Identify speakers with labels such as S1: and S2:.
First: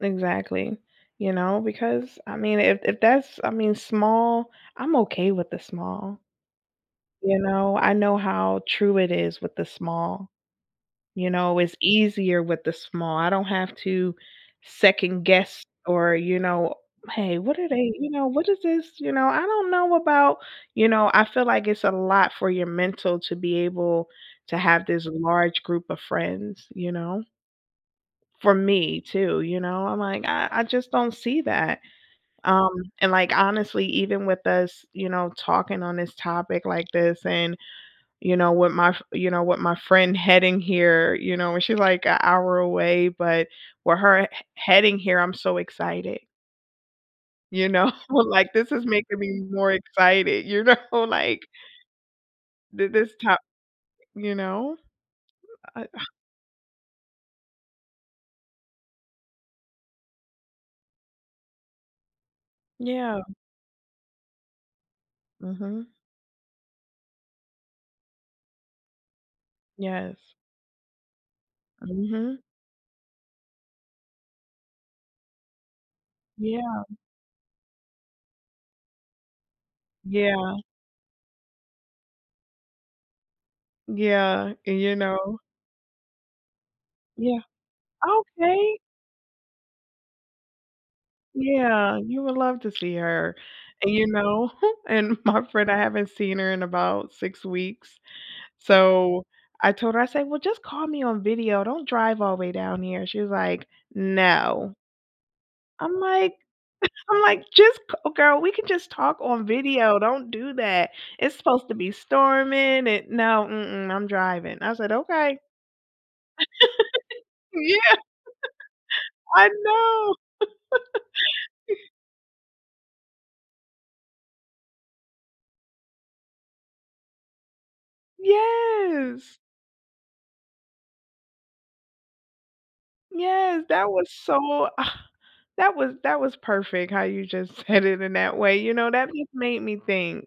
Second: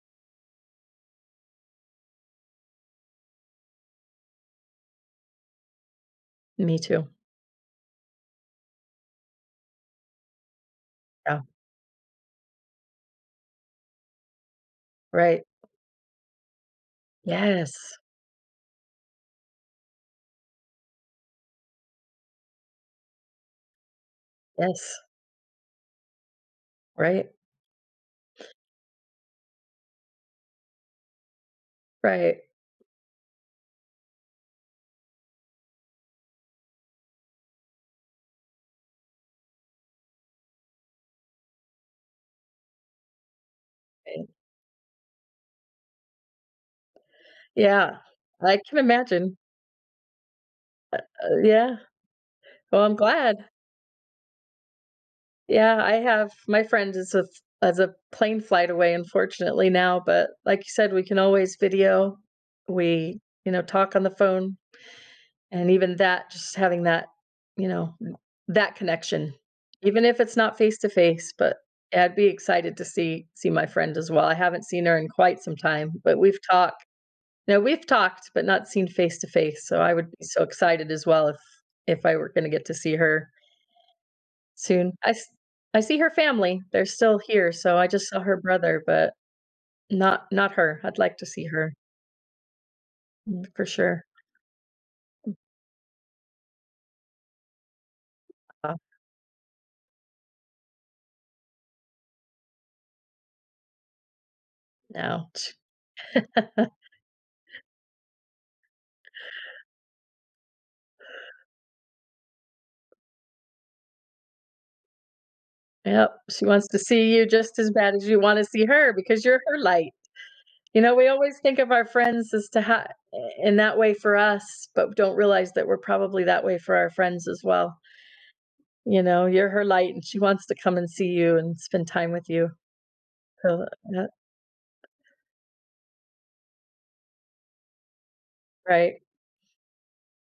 S1: Exactly, you know, because, I mean, if if that's, I mean, small, I'm okay with the small.
S2: Me too.
S1: You know, I know how true it is with the small. You
S2: Oh.
S1: know, it's easier with the small, I don't have to
S2: Right.
S1: second-guess or you know, "Hey, what are they"
S2: Yes.
S1: you know, "What is this, you know, I don't know about" you know, I feel like it's a lot for your mental to be able to have
S2: Yes.
S1: this large group of friends, you know?
S2: Right.
S1: For me too, you know? I'm like, I I just don't see that,
S2: Right.
S1: um, and, like, honestly, even with us, you know, talking on this topic like this, and, you know, what my f you know, what my friend heading here, you know, when she, like, a hour away, but where her
S2: Eh.
S1: he heading here, I'm so excited. You know,
S2: Yeah,
S1: like,
S2: I
S1: this
S2: can
S1: is making
S2: imagine.
S1: me more excited, you know,
S2: Uh uh,
S1: like
S2: yeah. Well,
S1: the
S2: I'm
S1: this
S2: glad.
S1: top You know? I
S2: Yeah,
S1: uh
S2: I have my friend is a f as a plane flight away, unfortunately now, but like you said, we can always video.
S1: Yeah.
S2: We, you know, talk on the phone, and
S1: Mhm.
S2: even that, just having that, you know, that connection, even if
S1: Yes.
S2: it's not face-to-face, but yeah I'd be
S1: Mhm.
S2: excited to see see my friend as well, I haven't seen her in quite some time, but we've talk
S1: Yeah.
S2: now, we've talked but not seen face-to-face, so, I would be so
S1: Yeah.
S2: excited as well if if I were gonna get to see her
S1: Yeah, and,
S2: soon,
S1: you
S2: I s
S1: know
S2: I see her family, they're still
S1: Yeah.
S2: here, so, I just saw her
S1: Okay!
S2: brother but not not her, I'd like to see her.
S1: Yeah, you would love to see her,
S2: Mm, for
S1: and,
S2: sure.
S1: you know, and my friend, I haven't seen her in about 6 weeks,
S2: Oh.
S1: so, I told her, I said, "Well just call me on video, don't drive all way down here," and she was like, "No."
S2: No, t
S1: I'm like I'm like, "Just c oh, girl, we can just talk on video, don't do that. It's supposed to be storming an" "No, mm-mm, I'm driving," I said, "Okay."
S2: Yep, she wants to see you just as bad
S1: Yeah.
S2: as you wanna see her, because you're
S1: I
S2: her light.
S1: know!
S2: You know, we always think of our friends as to ha i in that way for us, but don't realize that we're probably that way for our friends as well. You know,
S1: Yes.
S2: you're her light and she wants to come and see you, and spend time with you.
S1: Yes, that was so
S2: [unintelligible]
S1: that was that was perfect how you just said it in that way, you know,
S2: Right.
S1: that just made me think.